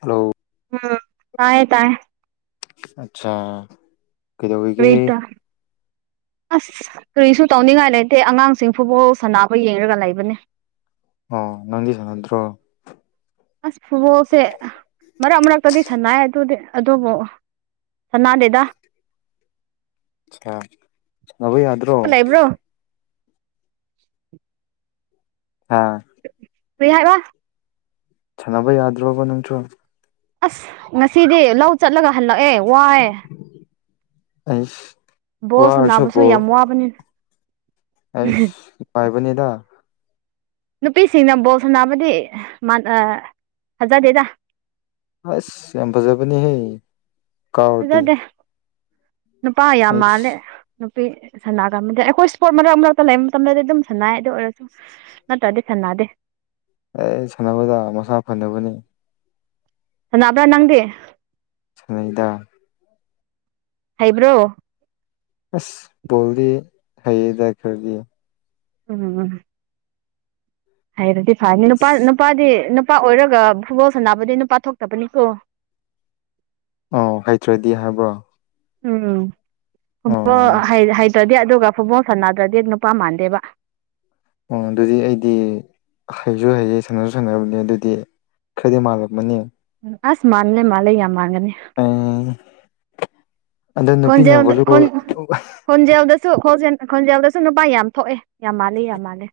hello ꯎꯝ ꯍꯥꯏ ꯇꯥꯏ ꯑꯆꯥ ꯀꯩꯗꯔꯤꯒꯦ ꯀꯔꯤꯇ ꯑꯁ ꯀꯔꯤꯁꯨ ꯇꯧꯅꯤꯡꯉꯥꯏ ꯂꯩꯇꯦ ꯑꯉꯥꯡꯁꯤꯡ ꯐꯨꯠꯕꯣꯜ ꯁꯥꯟꯅꯕ ꯌꯦꯡꯒ ꯂꯩꯕꯅꯦ ꯑꯣ ꯅꯪꯗꯤ ꯁꯅꯗꯔꯣ ꯑꯁ ꯐꯨꯠꯕꯣꯜꯁꯦ ꯃꯔꯛ ꯃꯔꯛꯇꯒꯤ ꯁꯥꯟꯅꯏ ꯑꯗꯨꯗꯤ ꯑꯗꯨꯕꯨ ꯁꯅꯥꯗꯦꯗ ꯑ ꯁꯥꯅꯕꯥ ꯌꯥꯗ꯭ꯔꯣ ꯂꯩꯕ꯭ꯔꯣ ꯍꯥꯥ ꯀꯔꯤ ꯍꯥꯏꯕꯥ ꯁꯥꯅꯕ ꯌꯥꯗꯔꯣꯕꯥ ꯅꯪꯁꯨꯣ ꯑꯁ ꯉꯁꯤꯗꯤ ꯂꯧ ꯆꯠꯂꯒ ꯍꯜꯂꯛꯑꯦ ꯋꯥꯏ ꯑꯁ ꯕꯣꯁ ꯅꯥꯕꯁꯨ ꯌꯥꯝ ꯋꯥꯕꯅꯤ ꯑꯦꯁ ꯄꯥꯏꯕꯅꯤꯗ ꯅꯨꯄꯤꯁꯤꯡꯅ ꯕꯣꯜ ꯁꯥꯟꯅꯕꯗꯤ ꯐꯖꯗꯦꯗ ꯑꯁ ꯌꯥꯝ ꯐꯖꯕꯅꯤ ꯍ ꯀꯥꯎꯔꯗꯤ ꯐꯖꯗꯦ ꯅꯨꯄꯥ ꯌꯥꯝ ꯃꯥꯜꯂꯦ ꯑꯩꯁ ꯅꯨꯄꯤ ꯁꯅꯥ ꯀꯃꯗ ꯑꯩꯈꯣꯏ ꯏꯁꯄꯣꯔꯠ ꯃꯔꯛ ꯃꯔꯛꯇ ꯂꯩꯕ ꯃꯇꯝꯗꯗꯤ ꯑꯗꯨꯝ ꯁꯥꯟꯅꯏ ꯑꯗꯨ ꯑꯣꯏꯔꯁꯨ ꯅꯠꯇ꯭ꯔꯗꯤ ꯅꯥꯗꯦ ꯑꯩ ꯁꯥꯟꯅꯕꯗ ꯃꯁꯥ ꯐꯅꯕꯅꯤ ꯁꯥꯅꯕ꯭ꯔ ꯅꯪꯗꯦ ꯁꯑꯅꯩꯗꯗꯥ ꯍꯥꯏꯩꯕ꯭ꯔꯣ ꯑꯁ ꯕꯣꯜꯗꯤ ꯍꯥꯏꯌꯦꯗꯔ ꯈꯔꯗꯤ ꯎꯝ ꯍꯥꯏꯔꯗꯤ ꯐꯅꯤ ꯅꯨꯄꯥ ꯅꯨꯄꯥꯗꯤ ꯅꯨꯄꯥ ꯑꯣꯏꯔꯒ ꯐꯨꯠꯕꯣꯜ ꯁꯥꯟꯅꯕꯗꯤ ꯅꯨꯄꯥ ꯊꯣꯛꯇꯕꯅꯤꯀꯣ ꯑꯣ ꯍꯩꯇ꯭ꯔꯗꯤ ꯍꯥꯏꯕ꯭ꯔꯣ ꯎꯝ ꯍ ꯑꯣ ꯍꯥꯏ ꯍꯥꯏ ꯇ꯭ꯔꯗꯤ ꯑꯗꯨꯒ ꯐꯨꯠꯕꯣꯜ ꯁꯥꯟꯅꯗ꯭ꯔꯗꯤ ꯅꯨꯄꯥ ꯃꯥꯟꯗꯦꯕ ꯑꯣ ꯑꯗꯨꯗꯤ ꯑꯩꯗꯤ ꯍꯩꯁꯨ ꯍꯩꯌꯦ ꯁꯥꯟꯅꯁꯨ ꯁꯥꯟꯅꯕꯅꯦ ꯑꯗꯨꯗꯤ ꯈꯗꯤ ꯃꯥꯜꯂꯛꯃꯅꯤ ꯑꯁ ꯃꯥꯥꯟꯂ ꯃꯥꯥꯟꯂꯦ ꯌꯥꯝ ꯃꯥꯥꯡꯒꯅꯤ ꯑꯩ ꯑꯗꯣ ꯅꯨꯄꯤꯅ ꯚꯣꯂꯤꯕꯣꯜ ꯈꯣꯟꯖꯦꯣꯟꯖꯦꯗ ꯁꯨ ꯈꯦꯜ ꯈꯣꯟꯖꯦꯜꯗꯁꯨ ꯅꯨꯄꯥ ꯌꯥꯝ ꯊꯣꯛꯑꯦ ꯌꯥꯝ ꯃꯥꯜꯂꯦ ꯌꯥꯝ ꯃꯥꯂꯦ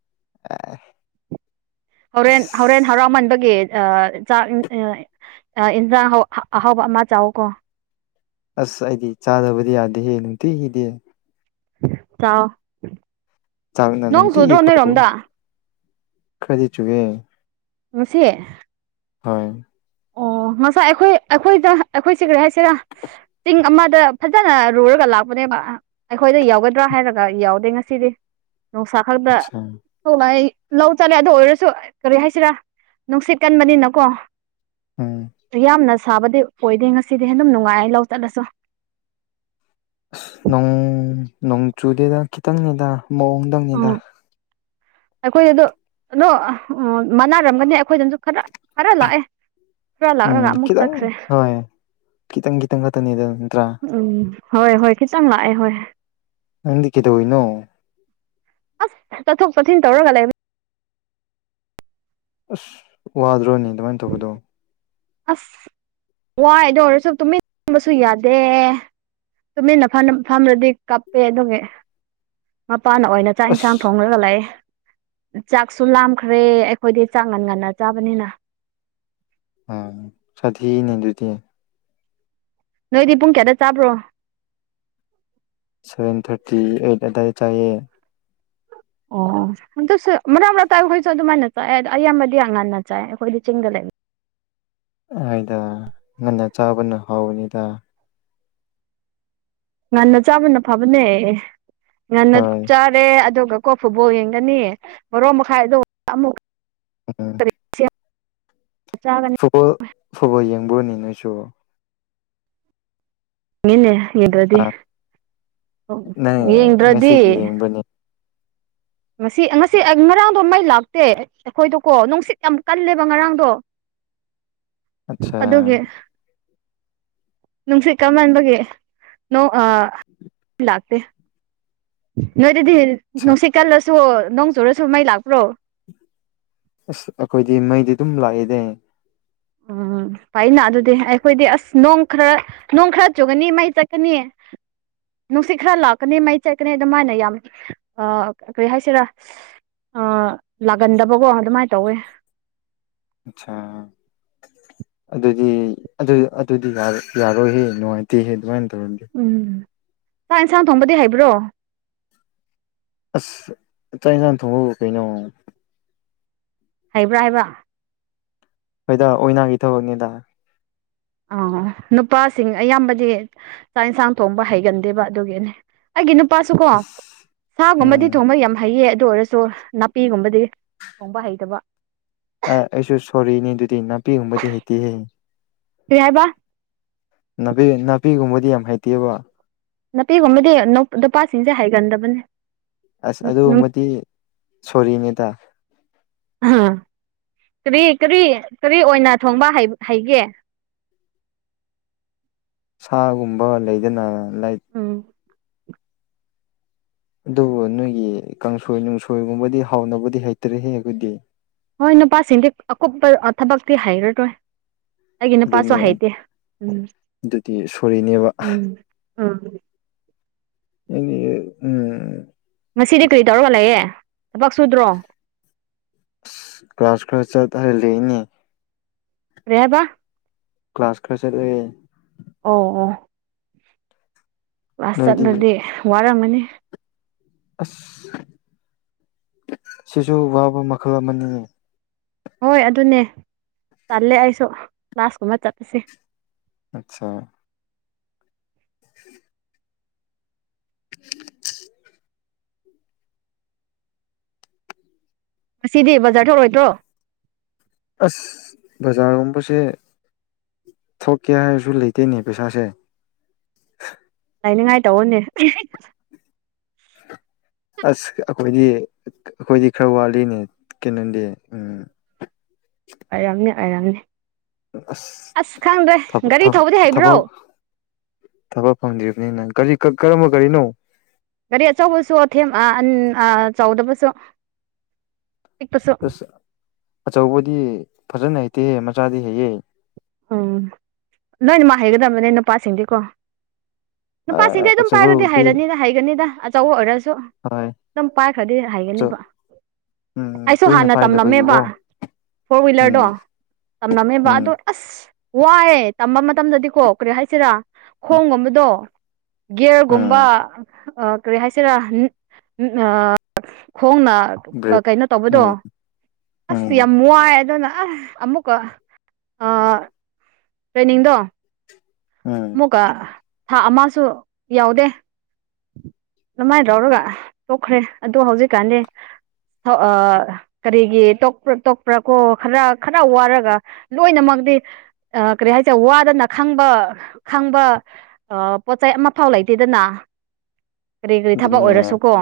ꯍꯣꯔꯦꯟ ꯍꯣꯔꯦꯟ ꯑꯁ ꯍꯔꯥꯎꯃꯟꯕꯒꯤꯦ ꯆꯥꯛ ꯏꯟꯁꯥꯡ ꯑꯍꯥꯎꯕ ꯑꯃ ꯆꯥꯎꯀꯣ ꯑꯁ ꯑꯩꯗꯤ ꯆꯥꯗꯕꯗꯤ ꯌꯥꯗꯦꯍꯦ ꯅꯨꯡꯇꯤ ꯍꯗꯦ ꯆꯥꯎ ꯆꯥꯛꯅ ꯅꯣꯡ ꯁꯨꯗ꯭ꯔꯣ ꯅꯣꯏꯔꯣꯝꯗ ꯈꯗꯤ ꯆꯨꯒꯦ ꯃꯁꯤꯁꯦ ꯍꯥꯏꯣꯏ ꯉꯁꯥꯏ ꯑꯩꯈꯣꯏ ꯑꯩꯈꯣꯏꯗ ꯑꯩꯈꯣꯏ ꯁꯤ ꯀꯔꯤ ꯍꯥꯏꯁꯤꯔ ꯆꯤꯡ ꯑꯃꯗ ꯐꯖꯅ ꯔꯨꯔꯒ ꯂꯥꯛꯄꯅꯦꯕ ꯑꯩꯈꯣꯏꯗ ꯌꯥꯎꯒꯗ꯭ꯔꯥ ꯍꯥꯏꯔꯒ ꯌꯥꯎꯗꯦ ꯉꯁꯤꯗꯤ ꯅꯨꯡꯁꯥ ꯈꯪꯗ ꯑꯆꯥ ꯊꯣꯛꯂꯥꯛ ꯑꯩ ꯂꯧ ꯆꯠꯂꯦ ꯑꯗꯨ ꯑꯣꯏꯔꯁꯨ ꯀꯔꯤ ꯍꯥꯏꯁꯤꯔꯥ ꯅꯨꯡꯁꯤꯠ ꯀꯟꯕꯅꯤꯅꯀꯣ ꯎꯝ ꯌꯥꯝꯅ ꯁꯥꯕꯗꯤ ꯑꯣꯏꯗꯦ ꯉꯁꯤꯗꯤ ꯑꯗꯨꯝ ꯅꯨꯡꯉꯥꯏ ꯂꯧ ꯆꯠꯂꯁꯨ ꯅꯣꯡ ꯅꯣꯡ ꯆꯨꯗꯦꯗ ꯈꯤꯇꯪꯅꯤꯗ ꯃꯑꯣꯡꯗꯪꯅꯦꯗ ꯑꯩꯈꯣꯏꯗꯗ ꯑꯗꯨꯣ ꯎ ꯃꯥꯟꯅꯔꯝꯒꯅꯤ ꯑꯩꯈꯣꯏꯗꯅꯁꯨ ꯈꯔ ꯈꯔ ꯂꯥꯛꯑꯦ ꯈꯔ ꯎꯝ ꯂꯥꯛꯂꯒ ꯑꯃꯨꯛ ꯈꯤꯇꯪ ꯆꯠꯈ꯭ꯔꯦ ꯍꯣꯏ ꯈꯤꯇꯪ ꯈꯤꯇꯪ ꯈꯛꯇꯅꯤꯗ ꯅꯇ꯭ꯔꯥ ꯎꯝ ꯍꯣꯏ ꯍꯣꯏ ꯈꯤꯇꯪ ꯂꯥꯛꯑꯦ ꯍꯣꯏ ꯅꯗꯤ ꯀꯦꯗꯧꯕꯅꯣ ꯑꯁ ꯆꯠꯊꯣꯛ ꯆꯠꯁꯤꯟ ꯇꯧꯔꯒ ꯂꯩꯕ ꯑꯁ ꯋꯥꯗ꯭ꯔꯣꯅꯦ ꯑꯗꯨꯃꯥꯏꯅ ꯇꯧꯕꯗꯣ ꯑꯁ ꯋꯥꯏꯗꯣ ꯑꯣꯏꯔꯁꯨ ꯇꯨꯃꯤꯟ ꯇꯕꯁꯨ ꯌꯥꯗꯦ ꯇꯨꯃꯤꯟꯅ ꯐ ꯐꯝꯔꯗꯤ ꯀꯥꯞꯄꯦ ꯑꯗꯨꯒꯤ ꯃꯄꯥꯅ ꯑꯣꯏꯅ ꯆꯥꯛ ꯏꯟꯁꯥꯡ ꯑꯁ ꯊꯣꯡꯉꯒ ꯂꯥꯛꯑꯦ ꯆꯥꯛꯁꯨ ꯂꯥꯝꯈ꯭ꯔꯦ ꯑꯩꯈꯣꯏꯗꯤ ꯆꯥꯛ ꯉꯟ ꯉꯟꯅ ꯆꯥꯕꯅꯤꯅ ꯑ ꯁꯥꯊꯤꯅꯦ ꯑꯗꯨꯗꯤ ꯅꯣꯏꯗꯤ ꯄꯨꯡ ꯀꯌꯥꯗ ꯆꯥꯕ꯭ꯔꯣ ꯁꯚꯦꯟ ꯊꯥꯔꯇꯤ ꯑꯩꯠ ꯑꯗꯥꯏꯗ ꯆꯥꯏꯌꯦ [inaudible] ꯑꯣ ꯑꯗꯨꯁꯨ ꯃꯔꯛ ꯃꯔꯛꯇꯥ ꯑꯩꯈꯣꯏꯁꯨ ꯑꯗꯨꯃꯥꯏꯅ ꯆꯥꯏꯌꯦ ꯑꯗ ꯑꯌꯥꯝꯕꯗꯤ ꯉꯟꯅ ꯆꯥꯏ ꯑꯩꯈꯣꯏꯗꯤ ꯆꯤꯡꯗ ꯂꯩꯕ ꯑꯩꯗ ꯉꯟꯅ ꯆꯥꯕꯅ ꯍꯥꯎꯅꯤꯗ ꯉꯟꯅ ꯆꯥꯕꯅ ꯐꯕꯅꯦ ꯉꯟꯅ ꯍꯣꯏ ꯆꯥꯔꯦ ꯑꯗꯨꯒ ꯀꯣ ꯐꯨꯠꯕꯣꯜ ꯌꯦꯡꯒꯅꯤ ꯚꯥꯔꯣ ꯃꯈꯥꯏꯗꯣ ꯑꯃꯨꯛ ꯑ ꯆꯥꯒꯅꯤ ꯐꯨꯠꯕꯣꯜ ꯐꯨꯠꯕꯣꯜ ꯌꯦꯡꯕꯨꯔꯅꯦ ꯅꯣꯏꯁꯨ ꯃꯤꯅꯦ ꯌꯦꯡꯗ꯭ꯔꯗꯤ ꯑꯥ ꯅꯪ ꯌꯦꯡꯗ꯭ꯔꯗꯤ ꯉꯁꯤꯒꯤ ꯌꯦꯡꯕꯅꯤ ꯉꯁꯤ ꯉꯁꯤ ꯉꯔꯥꯡꯗꯣ ꯃꯩ ꯂꯥꯛꯇꯦ ꯑꯩꯈꯣꯏꯗꯀꯣ ꯅꯨꯡꯁꯤꯠ ꯌꯥꯝ ꯀꯜꯂꯦꯕ ꯉꯔꯥꯡꯗꯣ [inaudible] ꯑꯠꯆꯥ ꯑꯗꯨꯒꯤ ꯑ ꯅꯨꯡꯁꯤꯠ ꯀꯟꯃꯟꯕꯒꯤ ꯃꯩ ꯂꯥꯛꯇꯦ ꯅꯣꯏꯗꯗꯤ ꯅꯨꯡꯁꯤꯠ ꯀꯜꯂꯁꯨ ꯅꯣꯡ ꯆꯨꯔꯁꯨ ꯃꯩ ꯂꯥꯛꯄ꯭ꯔꯣ ꯑꯁ ꯑꯩꯈꯣꯏꯗꯤ ꯃꯩꯗꯤ ꯑꯗꯨꯝ ꯂꯥꯛꯑꯦꯅꯦ ꯎꯝ ꯐꯩꯅ ꯑꯗꯨꯗꯤ ꯑꯩꯈꯣꯏꯗꯤ ꯑꯁ ꯅꯣꯡ ꯈꯔ ꯅꯣꯡ ꯈꯔ ꯆꯨꯒꯅꯤ ꯃꯩ ꯇꯠꯀꯅꯤ ꯅꯨꯡꯁꯤꯠ ꯈꯔ ꯂꯥꯛꯀꯅꯤ ꯃꯩ ꯆꯠꯀꯅꯤ ꯑꯗꯨꯃꯥꯏꯅ ꯌꯥꯝ ꯀꯔꯤ ꯍꯥꯏꯁꯤꯔꯥ ꯂꯥꯛꯒꯟꯗꯕꯀꯣ ꯑꯗꯨꯃꯥꯏꯅ ꯇꯧꯋꯦ ꯑꯁꯥ ꯑꯗꯨꯗꯤ ꯑꯗꯨ ꯑꯗꯨꯗꯤ ꯌꯥꯔꯣꯏꯍꯦ ꯅꯨꯡꯉꯥꯏꯇꯦꯍꯦ ꯑꯗꯨꯃꯥꯏꯅ ꯇꯧꯔꯗꯤ ꯎꯝ ꯆꯥꯛ ꯌꯦꯟꯁꯥꯡ ꯊꯣꯡꯕꯗꯤ ꯍꯩꯕ꯭ꯔꯣ ꯑꯁ ꯆꯥꯛ ꯏꯟꯁꯥꯡ ꯊꯣꯡꯕꯕꯨꯗꯤ ꯀꯩꯅꯣ ꯍꯩꯕ꯭ꯔꯥ ꯍꯥꯏꯕ꯭ꯔꯥ ꯍꯣꯏꯗ ꯑꯣꯏꯅꯥꯒꯤ ꯊꯕꯛꯅꯤꯗ [inaudible] ꯑꯣ ꯅꯨꯄꯥꯁꯤꯡ ꯑꯌꯥꯝꯕꯗꯤ ꯆꯥꯛ ꯌꯦꯟꯁꯥꯡ ꯊꯣꯡꯕ ꯍꯩꯒꯟꯗꯦꯕ ꯑꯗꯨꯒꯤꯅꯦ ꯑꯩꯒꯤ ꯅꯨ ꯄꯥꯁꯨ ꯀꯣ ꯁꯥꯒꯨꯝꯕꯗꯤ ꯎꯝ ꯊꯣꯡꯕ ꯌꯥꯝ ꯍꯩꯌꯦ ꯑꯗꯨ ꯑꯣꯏꯔꯁꯨ ꯅꯥꯄꯤꯒꯨꯝꯕꯗꯤ ꯊꯣꯡꯕ ꯍꯩꯇꯕ ꯑ ꯑꯩꯁꯨ ꯁꯣꯔꯤꯅꯤ ꯑꯗꯨꯗꯤ ꯅꯥꯄꯤꯒꯨꯝꯕꯗꯤ ꯍꯦꯇꯦ ꯍꯦ ꯀꯔꯤ ꯍꯥꯏꯕ ꯅꯥꯄꯤ ꯅꯥꯄꯤꯒꯨꯝꯕꯗꯤ ꯌꯥꯝ ꯍꯩꯇꯦꯕ ꯅꯥꯄꯤꯒꯨꯝꯕꯗꯤ ꯅꯨꯄꯥꯁꯤꯡꯁꯦ ꯍꯥꯏꯒꯟꯗꯕꯅꯦ ꯑꯁ ꯑꯗꯨꯃꯗꯤ ꯁꯣꯔꯤꯅꯤꯗ [inaudible] ꯀꯔꯤ ꯀꯔꯤ ꯀꯔꯤ ꯑꯣꯏꯅ ꯊꯣꯡꯕ ꯍꯩꯒꯦ ꯁꯥꯒꯨꯝꯕ ꯂꯩꯗꯅ ꯂꯥꯏ ꯎꯝ ꯑꯗꯨꯕꯨ ꯅꯣꯏꯒꯤ ꯀꯥꯡꯁꯣꯏ ꯅꯨꯡꯁꯣꯏꯒꯨꯝꯕꯗꯤ ꯍꯥꯎꯅꯕꯗꯤ ꯍꯩꯇ꯭ꯔꯦꯍꯦ ꯑꯩꯈꯣꯏꯗꯤ ꯍꯣꯏ ꯅꯨꯄꯥꯁꯤꯡꯗꯤ ꯑꯀꯨꯞꯄ ꯊꯕꯛꯇꯤ ꯍꯩꯔꯔꯣꯏ ꯑꯩꯒꯤ ꯑꯗꯨꯅꯤ ꯅꯨꯄꯥꯁꯨ ꯍꯩꯇꯦ ꯎꯝ ꯑꯗꯨꯗꯤ ꯁꯣꯔꯤꯅꯦꯕ ꯎꯝ ꯎꯝ ꯎꯝ ꯉꯁꯤꯗꯤ ꯀꯔꯤ ꯇꯧꯔꯒ ꯂꯩꯥꯑꯦ ꯊꯕꯛ ꯁꯨꯗ꯭ꯔꯣ ꯑꯁ ꯀ꯭ꯂꯥꯁ ꯈꯔ ꯆꯠ ꯍꯠꯂꯛꯏꯅꯦ ꯀꯔꯤ ꯍꯥꯏꯕ ꯀ꯭ꯂꯥꯁ ꯈꯔ ꯆꯠꯂꯦ ꯑꯣ ꯑꯣ ꯅꯣꯏꯗꯤ ꯋꯥꯆꯠꯂꯗꯤ ꯋꯥꯔꯝꯒꯅꯤ ꯑꯁ ꯁꯤꯁꯨ ꯋꯥꯕ ꯃꯈꯜ ꯑꯃꯅꯤ ꯍꯣꯏ ꯑꯗꯨꯅꯦ ꯆꯜꯂꯦ ꯑꯩꯁꯨ ꯀ꯭ꯂꯥꯁꯀꯨꯝꯕ ꯆꯠꯂꯁꯤ ꯑꯆꯥ [unintelligible] ꯉꯁꯤꯗꯤ ꯕꯖꯥꯔ ꯊꯣꯛꯔꯣꯏꯗ꯭ꯔꯣ ꯑꯁ ꯕꯖꯥꯔꯒꯨꯝꯕꯁꯦ ꯊꯣꯛꯀꯦ ꯍꯥꯏꯔꯁꯨ ꯂꯩꯇꯦꯅꯦ ꯄꯩꯁꯥꯁꯦ ꯂꯩꯅꯤꯡꯉꯥꯏ ꯇꯧꯑꯣꯅꯦ ꯑꯁ ꯑꯩꯈꯣꯏꯗꯤ ꯑꯩꯈꯣꯏꯗꯤ ꯈꯔ ꯋꯥꯠꯂꯤꯅꯦ ꯀꯩꯅꯣꯗꯤ ꯎꯝ ꯑꯣꯔꯝꯅꯤ ꯑꯣꯔꯝꯅꯤ ꯑꯁ ꯊ ꯒꯥꯔꯤ ꯊ ꯊꯧꯕꯗꯤ ꯍꯩꯕ꯭ꯔꯣ ꯊꯕꯛ ꯊꯕꯛ ꯐꯪꯗ꯭ꯔꯤꯕꯅꯤꯅ ꯀꯔꯤ ꯀꯔꯝꯕ ꯀꯒꯥꯔꯤꯅꯣ ꯒꯥꯔꯤ ꯑꯆꯧꯕꯁꯨ ꯑꯊꯦꯝ ꯑ ꯑꯟ ꯑ ꯆꯧꯗ ꯐꯁꯨ ꯑꯁ ꯑꯆꯧꯕꯗꯤ ꯐꯖꯅ ꯍꯩꯇꯦꯍꯦ ꯃꯆꯥꯗꯤ ꯍꯩꯑ ꯎꯝ ꯂꯣꯏꯅ ꯃꯥꯍꯩꯒꯗꯕꯅꯦ ꯅꯨꯄꯥꯁꯤꯡꯗꯤꯀꯣ ꯅꯨꯄꯥꯁꯤꯡꯗꯤ ꯑꯗꯨꯝ ꯄꯥꯏꯔꯗꯤ ꯑꯆꯧꯕꯕꯨꯗꯤ ꯍꯥꯏꯔꯅꯤꯅ ꯍꯥꯏꯒꯅꯤꯗ ꯑꯆꯧꯕ ꯑꯣꯏꯔꯁꯨ ꯍꯣꯏ ꯑꯗꯨꯝ ꯄꯥꯏꯈ꯭ꯔꯗꯤ ꯑꯆꯧ ꯍꯥꯏꯒꯅꯤꯕ ꯎꯝ ꯑꯩꯁꯨ ꯇꯣꯏꯅ ꯍꯥꯟꯅ ꯇꯝꯂꯝꯃꯦꯕ ꯄꯥꯏꯗꯕꯒꯤꯀꯣ ꯐꯣꯔ ꯍ꯭ꯋꯤꯂꯔꯗꯣ ꯎꯝ ꯇꯝꯂꯝꯃꯦꯕ ꯎꯝ ꯑꯗꯣ ꯑꯁ ꯋꯥꯏꯑꯦ ꯇꯝꯕ ꯃꯇꯝꯗꯗꯤꯀꯣ ꯀꯔꯤ ꯍꯥꯏꯁꯤꯔꯥ ꯈꯣꯡꯒꯨꯝꯕꯗꯣ ꯒꯤꯒꯌꯔꯒꯨꯝꯕ ꯎꯝ ꯀꯔꯤ ꯍꯥꯏꯁꯤꯔꯥ ꯊꯣꯡꯅ ꯕ꯭ꯔꯦꯛ ꯀꯩꯅꯣ ꯇꯧꯕꯗꯣ ꯎꯝ ꯑꯁ ꯎꯝ ꯌꯥꯝ ꯋꯥꯏ ꯑꯗꯨꯅ ꯑꯁ ꯑꯃꯨꯛꯀ ꯇ꯭ꯔꯦꯟꯅꯤꯡꯗꯣ ꯎꯝ ꯑꯃꯨꯛꯀ ꯊꯥ ꯑꯃꯁꯨ ꯌꯥꯎꯗꯦ ꯑꯗꯨꯃꯥꯏꯅ ꯂꯧꯥꯎꯔꯒ ꯇꯣꯛꯈ꯭ꯔꯦ ꯑꯗ ꯍꯧꯖꯤꯛꯀꯥꯟꯗꯤ ꯀꯔꯤꯒꯤ ꯇꯣꯛꯄ꯭ꯔꯥ ꯇꯣꯛꯄ꯭ꯔꯥ ꯀꯣ ꯈꯔ ꯈꯔ ꯋꯥꯔꯒ ꯂꯣꯏꯅꯃꯛ ꯑꯗꯨꯗꯤ ꯀꯔꯤ ꯍꯥꯏꯁꯦ ꯋꯥꯗꯅ ꯈꯪꯕ ꯈꯪꯕ ꯄꯣꯠꯆ ꯆꯩ ꯑꯃꯐꯥꯎ ꯂꯩꯇꯦꯗꯅ ꯀꯔꯤ ꯀꯔꯤ ꯊꯕꯛ ꯑꯗꯨꯅꯦ ꯑꯣꯏꯔꯁꯨ ꯀꯣ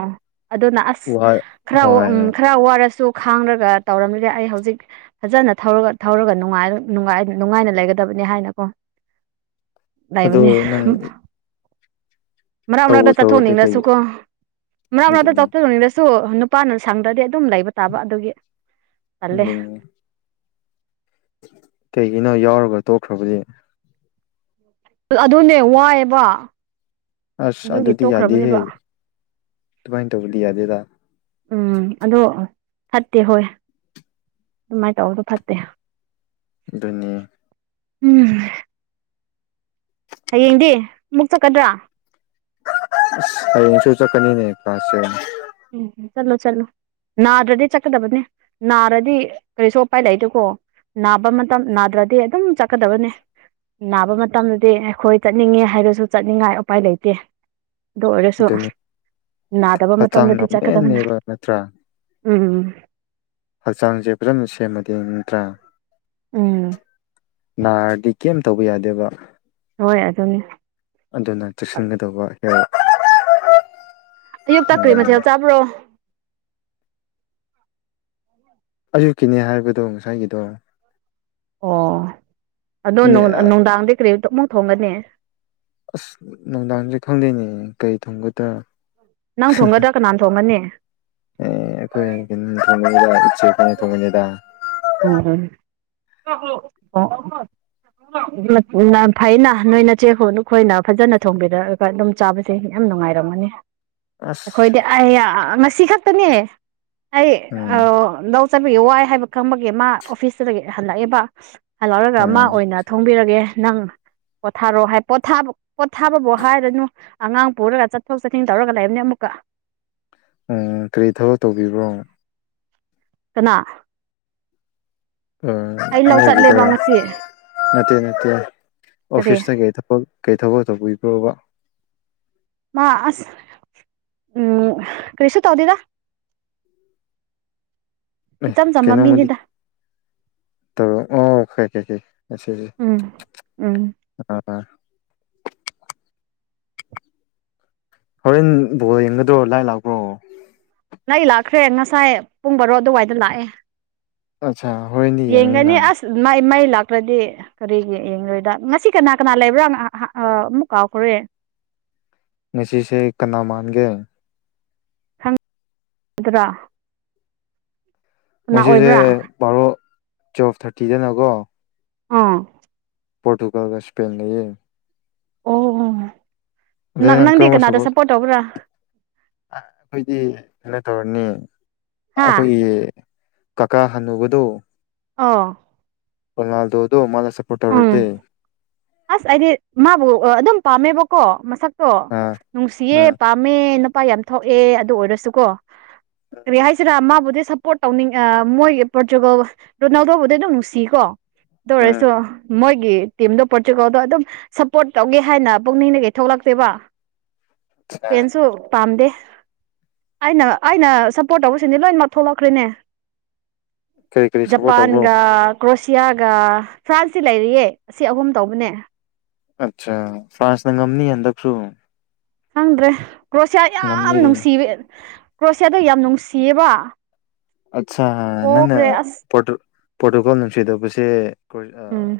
ꯑꯗꯨꯅ ꯑꯁ ꯋꯥ ꯈꯔ ꯍꯣꯏ ꯎꯝ ꯈꯔ ꯋꯥꯔꯁꯨ ꯈꯥꯡꯔꯒ ꯇꯧꯔꯝꯃꯤꯗꯦ ꯑꯩ ꯍꯧꯖꯤꯛ ꯐꯖꯅ ꯊꯧꯔꯒ ꯊꯧꯔꯒ ꯅꯨꯡꯉꯥꯏꯅ ꯂꯩꯒꯗꯕꯅꯤ ꯅꯦ ꯍꯥꯏꯅꯀꯣ [unintelligible] ꯑꯗꯨ ꯂꯩꯥꯏꯕꯅꯤ ꯅꯪ ꯃꯔꯛ ꯇꯧꯕ ꯃꯔꯛꯇ ꯇꯧꯔꯗꯤ ꯀꯩ ꯆꯠꯊꯣꯛꯍꯅꯤꯡꯂꯁꯨ ꯀꯣ ꯃꯔꯛ ꯃꯔꯛꯇ ꯑꯗꯨꯅꯤ ꯆꯥꯎꯊꯣꯛꯍꯣꯛꯅꯤꯡꯂꯁꯨ ꯅꯨꯄꯥꯅ ꯁꯪꯗ꯭ꯔꯗꯤ ꯑꯗꯨꯝ ꯂꯩꯕ ꯇꯥꯕ ꯑꯗꯨꯒꯤ ꯄꯜꯂꯦ ꯑꯗꯨꯅꯤ ꯀꯩꯒꯤꯅꯣ ꯌꯥꯎꯔꯒ ꯇꯣꯛꯈ꯭ꯔꯕꯗꯤ ꯑꯗꯨꯅꯦ ꯋꯥꯏꯑꯦꯕ ꯑꯁ ꯑꯗꯨ ꯑꯗꯨꯒꯤ ꯑꯗꯨꯗꯤ ꯌꯥꯗ ꯍꯦ ꯇꯣꯛꯈ꯭ꯔꯕꯅꯦꯕ ꯇꯨꯃꯥꯏꯅ ꯇꯧꯧꯕꯂꯤꯌꯥ ꯌꯥꯗꯦꯗꯥ ꯎꯝ ꯑꯗꯣ ꯐꯠꯇꯦ ꯍꯣꯏ ꯑꯗꯨꯃꯥꯏꯅ ꯇꯧꯕꯗꯣ ꯐꯠꯇꯦ ꯑꯗꯨꯅꯤ ꯎꯝ ꯍꯌꯦꯡꯗꯤ ꯑꯃꯨꯛ ꯆꯠꯀꯗ꯭ꯔꯥ ꯑ ꯑꯩꯌꯦꯡꯁꯨ ꯆꯀꯅꯤꯅꯦ ꯄꯥꯁꯦ ꯎꯝ ꯆꯂꯣ ꯆꯂꯣ ꯅꯥꯗ꯭ꯔꯗꯤ ꯆꯠꯀꯗꯕꯅꯤ ꯅꯥꯔꯗꯤ ꯀꯔꯤꯁꯨ ꯑꯄꯥꯏ ꯂꯩꯗꯀꯣ ꯅꯥꯕ ꯃꯇꯝ ꯅꯥꯗ꯭ꯔꯗꯤ ꯑꯗꯨꯝ ꯆꯠꯀꯗꯕꯅꯦ ꯅꯥꯕ ꯃꯇꯝꯗꯗꯤ ꯑꯩꯈꯣꯏ ꯆꯠꯅꯤꯡꯉꯦ ꯍꯥꯏꯔꯁꯨ ꯆꯠꯅꯤꯡꯉꯥꯏ ꯎꯄꯥꯏ ꯂꯩꯇꯦ ꯑꯗꯨ ꯑꯣꯏꯔꯁꯨ ꯑꯗꯨꯅꯤ ꯅꯥꯗꯕ ꯍꯛꯆꯥꯡ ꯃꯇꯝꯗꯗꯤ ꯆꯠꯀꯗꯕꯅꯤ ꯉꯝꯃꯦꯟꯅꯦꯕ ꯅꯠꯇ꯭ꯔꯥ ꯎꯝ ꯍꯛꯆꯥꯡꯁꯦ ꯐꯖꯅ ꯁꯦꯝꯃꯗꯤ ꯅꯠꯇ꯭ꯔꯥ ꯎꯝ ꯅꯥꯔꯗꯤ ꯀꯦꯝ ꯇꯧꯕ ꯌꯥꯗꯦꯕ ꯍꯣꯏ ꯑꯗꯨꯅꯤ ꯑꯗꯨꯅ ꯆꯦꯛꯁꯤꯟꯒꯗꯧꯕ ꯍꯦꯛꯔ ꯑꯌꯨꯛꯛꯇ ꯀꯔꯤ ꯃꯊꯦꯜ ꯆꯥꯕ꯭ꯔꯣ ꯑꯌꯨꯛꯀꯤꯅꯦ ꯍꯥꯏꯕꯗꯣ ꯉꯁꯥꯏꯒꯤꯗꯣ ꯑꯣ ꯑꯗꯣ ꯅꯦ ꯅꯨꯡꯗꯥꯡꯗꯤ ꯀꯔꯤꯇ ꯑꯃꯨꯛ ꯊꯣꯡꯒꯅꯤ ꯑꯁ ꯅꯨꯡꯗꯥꯡꯁꯦ ꯈꯪꯗꯣꯏꯅꯦ ꯀꯩ ꯊꯣꯡꯒꯗ꯭ꯔꯥ ꯅꯪ ꯊꯣꯡꯒꯗ꯭ꯔꯥ ꯀꯅꯥꯅ ꯊꯣꯡꯒꯅꯤ ꯑꯦ ꯑꯩꯣꯏ ꯀ ꯑꯣ ꯐꯩꯅ ꯅꯣꯏꯅ ꯆꯦ ꯍꯣ ꯅꯈꯣꯏꯅ ꯐꯖꯅ ꯊꯣꯡꯕꯤꯔꯛꯑꯒ ꯑꯗꯨꯝ ꯆꯥꯕꯁꯦ ꯌꯥꯝ ꯅꯨꯡꯉꯥꯏ ꯅꯨꯡꯉꯥꯏꯔꯝꯃꯅꯤ ꯑꯁ ꯑꯩꯈꯣꯏꯗꯤ ꯑꯩ ꯉꯁꯤ ꯈꯛꯇꯅꯦ ꯑꯩ ꯎꯝ ꯂꯧ ꯆꯠꯕꯒꯤ ꯋꯥꯏ ꯍꯥꯏꯕ ꯈꯪꯕꯒꯤ ꯃꯥ ꯑꯣꯐꯤꯁꯇꯨꯗꯒꯤ ꯍꯜꯂꯛꯑꯦꯕ ꯍ ꯂꯧꯥꯎꯔꯒ ꯑꯃ ꯎꯝ ꯑꯣꯏꯅ ꯊꯣꯡꯕꯤꯔꯒꯦ ꯅꯪ ꯄꯣꯊꯥꯔꯣꯑꯣ ꯍꯥꯏ ꯄꯣꯊꯥ ꯄꯣꯊꯥꯕꯕꯨ ꯍꯥꯏꯔꯅꯨ ꯑꯉꯥꯡ ꯄꯨꯔꯒ ꯆꯠꯊꯣꯛ ꯆꯠꯁꯤꯟ ꯇꯧꯔꯒ ꯂꯩꯕꯅꯦ ꯑꯃꯨꯛꯀ ꯎ ꯀꯔꯤ ꯊꯕꯛ ꯇꯧꯕꯤꯕ꯭ꯔꯣ ꯀꯅꯥ ꯎꯝ ꯑꯩ ꯂꯧ ꯅꯒꯤꯗ ꯆꯠꯂꯦꯕ ꯉꯁꯤ ꯅꯠꯇꯦ ꯅꯠꯇꯦ ꯀꯔꯤ ꯑꯣꯐꯤꯁꯇ ꯀꯩ ꯊ ꯀꯩ ꯊꯕꯛꯧꯕ ꯔꯣꯕ ꯃꯥ ꯑꯁ ꯎꯝ ꯀ꯭ꯔꯤꯁ ꯇꯧꯗꯗ ꯏꯆꯝ ꯆꯝꯕ ꯀꯅꯃꯗꯤ ꯃꯤꯅꯤꯗ ꯇ ꯑꯣ ꯈꯦ ꯀꯦꯦ ꯁ ꯎꯝ ꯎꯝ ꯑ ꯍꯣꯔꯦꯟ ꯕꯣꯔꯣ ꯌꯦꯡꯒꯗ꯭ꯔꯣ ꯂꯥꯏ ꯂꯥꯛꯄ꯭ꯔꯣ ꯅ ꯂꯥꯛꯈ꯭ꯔꯦ ꯉꯁꯥꯏ ꯄꯨꯡ ꯔꯣ ꯑꯗꯨꯋꯥꯏꯗ ꯂꯥꯛꯑꯦ ꯑꯠꯆꯥ ꯍꯣꯔꯦꯟꯗꯤ ꯌꯦꯡꯒꯅꯤ ꯌꯦꯡꯉꯅꯤꯅ ꯑꯁ ꯃ ꯃꯩ ꯂꯥꯛꯇ꯭ꯔꯗꯤ ꯀꯔꯤꯒꯤ ꯌꯦꯡꯣꯏꯗ ꯉꯁꯤ ꯀꯅꯥ ꯀꯅꯥ ꯂꯩꯕ꯭ꯔꯥ ꯑꯃꯨꯛ ꯀꯥꯎꯈ꯭ꯔꯦ ꯉꯁꯤꯁꯦ ꯀꯅꯥ ꯃꯥꯟꯒꯦ ꯄꯟꯗ꯭ꯔꯥ ꯃꯁꯤꯁꯦ ꯕꯥꯔꯣ ꯇꯨꯋꯦꯜꯐ ꯊꯥꯔꯇꯤꯗꯅꯀꯣ ꯑꯥ ꯄꯣꯣꯔꯇꯨꯒꯜꯒ ꯁꯄꯦꯟ ꯂꯩꯌꯦ ꯑꯣ ꯑꯣ ꯅꯪ ꯅꯪꯗꯤ ꯀꯅꯥꯗ ꯁꯞꯄꯣꯔꯠ ꯇꯧꯕ꯭ꯔꯥ ꯑꯩꯈꯣꯏꯗꯤ ꯀꯩꯅꯣ ꯇꯧꯔꯅꯤ ꯍꯥ ꯑꯩꯈꯣꯏꯒꯤ ꯀꯀꯥ ꯍꯟꯅꯕꯗꯨ ꯑꯥ ꯐꯜꯗ ꯃꯥ ꯎꯝ ꯑꯁ ꯍꯥꯏꯗꯤ ꯃꯥꯕꯨ ꯑꯗꯨꯝ ꯄꯥꯝꯃꯦꯕꯀꯣ ꯃꯁꯛ ꯀꯣ ꯑꯥ ꯅꯨꯡꯁꯤꯌꯦ ꯑꯥ ꯄꯥꯝꯃꯦ ꯅꯨꯄꯥ ꯌꯥꯝ ꯊꯣꯛꯑꯦ ꯑꯗꯨ ꯑꯣꯏꯔꯁꯨꯀꯣ ꯔꯤ ꯍꯥꯏꯥꯏꯁꯤꯔ ꯑꯃꯕꯨ ꯁꯞꯄꯣꯔꯠ ꯇꯧꯅꯤꯡ ꯃꯣꯏ ꯄꯣꯔꯇꯨꯒꯜ ꯔꯣꯅꯥꯜꯗꯣꯕꯨꯗ ꯑꯗꯨꯝ ꯅꯨꯡꯁꯤꯀꯣ ꯑꯗꯨꯔ ꯎꯝ ꯃꯣꯏꯒꯤ ꯇꯤꯝꯗꯣ ꯄꯣꯔꯇꯨꯒꯜꯗꯣ ꯑꯗꯨꯝ ꯁꯞꯄꯣꯔꯠ ꯇꯧꯒꯦ ꯍꯥꯏꯅ ꯄꯨꯛꯅꯤꯡꯅ ꯀꯩꯊꯂꯛꯇꯦꯕ ꯁꯦꯟꯁꯨ ꯄꯥꯝꯗꯦ ꯑꯩꯅ ꯑꯩꯅ ꯁꯞꯄꯣꯔꯠ ꯇꯧꯕꯁꯤꯗꯤ ꯂꯣꯏꯅꯃꯛ ꯊꯣꯛꯂꯛꯈ꯭ꯔꯦꯅꯦ ꯀꯔꯤ ꯀꯔꯤ ꯁꯞꯄꯣꯔꯠ ꯇꯧꯕ꯭ꯔꯣ ꯖꯄꯥꯟꯒ ꯀ꯭ꯔꯣꯁꯤꯌꯥꯒ ꯐ꯭ꯔꯥꯟꯁꯁꯤ ꯂꯩꯔꯤꯌꯦ ꯑꯁꯤ ꯑꯍꯨꯝ ꯇꯧꯕꯅꯦ ꯑꯆꯥ ꯐ꯭ꯔꯁꯅ ꯉꯝꯅꯤ ꯑꯗꯁꯨ ꯈꯪꯗ꯭ꯔꯦ ꯀ꯭ꯔꯣꯁꯤꯌꯥ ꯌꯥꯝ ꯅꯨꯡꯁꯤꯕ ꯀ꯭ꯔꯣꯁꯤꯌꯥꯗꯣ ꯌꯥꯝ ꯅꯨꯡꯁꯤꯌꯦꯕ ꯑꯠꯆꯥ ꯅꯪꯅ ꯄꯣꯈ꯭ꯔꯦ ꯑꯁ ꯄ꯭ꯔꯣꯇꯣꯀꯣꯜ ꯅꯨꯡꯁꯤꯗꯣꯛꯄꯁꯦ ꯎꯝ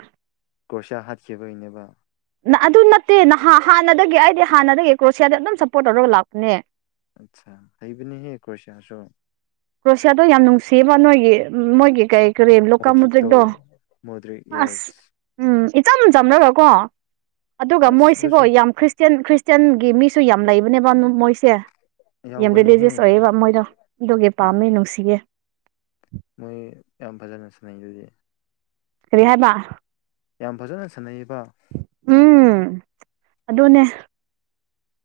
ꯨꯔꯁꯤ ꯍꯥꯦꯕ ꯏꯩꯅꯕ ꯑꯗꯨ ꯅꯠꯇꯦ ꯅ ꯍꯥꯟꯅꯗꯒꯤ ꯑꯩꯗꯤ ꯍꯥꯟꯅꯗꯒꯤ ꯀ꯭ꯔꯣꯁꯤꯌꯥꯗ ꯑꯗꯨꯝ ꯁꯞꯄꯣꯔꯠ ꯇꯧꯔꯒ ꯂꯥꯛꯄꯅꯦ ꯑꯆꯥ ꯍꯩ ꯄꯅꯦ ꯍꯦ ꯀꯣꯏꯁ ꯑꯁꯣ ꯀ꯭ꯔꯣꯁꯤꯌꯥꯗꯣ ꯌꯥꯝ ꯅꯨꯡꯁꯤꯕ ꯅꯣꯏꯒꯤ ꯅꯣꯏꯒꯤ ꯀꯩ ꯀꯔꯤ ꯂꯣꯀꯥ ꯃꯣꯗ꯭ꯔꯤꯛꯇꯣ ꯃꯨꯗ꯭ꯔꯤꯛꯇꯣ ꯃꯣꯗ꯭ꯔꯤꯛ ꯑꯁ ꯌꯦꯁ ꯎꯝ ꯏꯆꯝ ꯆꯝꯅꯒ ꯀꯣ ꯑꯗꯨꯒ ꯑꯁ ꯃꯣꯏꯁꯤꯒꯣ ꯑꯗꯨꯁꯨ ꯌꯥꯝ ꯈ꯭ꯔꯤꯁꯇ ꯈ꯭ꯔꯤꯆꯟꯒꯤ ꯃꯤꯁꯨ ꯌꯥꯝ ꯂꯩꯕꯅꯦꯕ ꯃꯣꯏꯁꯦ ꯌꯥꯝ ꯌꯥꯎꯕꯅꯤꯍꯦ ꯔꯤꯂꯤꯖꯤꯁ ꯑꯣꯏꯌꯦꯕ ꯃꯣꯏꯗꯣ ꯑꯗꯨꯒꯤ ꯄꯥꯝꯃꯤ ꯎꯝ ꯅꯨꯡꯁꯤꯌꯦ ꯃꯣꯏ ꯌꯥꯝ ꯐꯖꯅ ꯁꯥꯟꯅꯩ ꯑꯗꯨꯗꯤ ꯔꯤꯍꯥꯏ ꯃꯥ ꯌꯥꯝ ꯐꯖꯅ ꯁꯅ ꯎꯝ ꯑꯗꯨꯅꯦ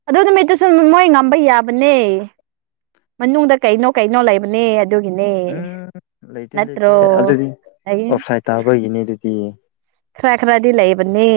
ꯑꯗꯨ ꯅꯨꯃꯤꯠꯇꯨꯁꯨ ꯃꯣꯏ ꯉꯝꯕ ꯌꯥꯕꯅꯦ ꯃꯅꯨꯡꯗ ꯀꯩꯅꯣ ꯀꯩꯅꯣ ꯂꯩꯕꯅꯦ ꯑꯗꯨꯒꯤꯅꯦ ꯎꯝ ꯂꯩꯇꯦ ꯂꯩꯇꯦ ꯅꯠꯇ꯭ꯔꯣ ꯑꯗꯨꯗꯤ ꯑꯩ ꯑꯣꯞ ꯁꯥꯏꯠ ꯇꯥꯕꯒꯤꯅꯤ ꯑꯗꯨꯗꯤ ꯁꯥꯈ꯭ꯔꯗꯤꯂꯕꯅꯤ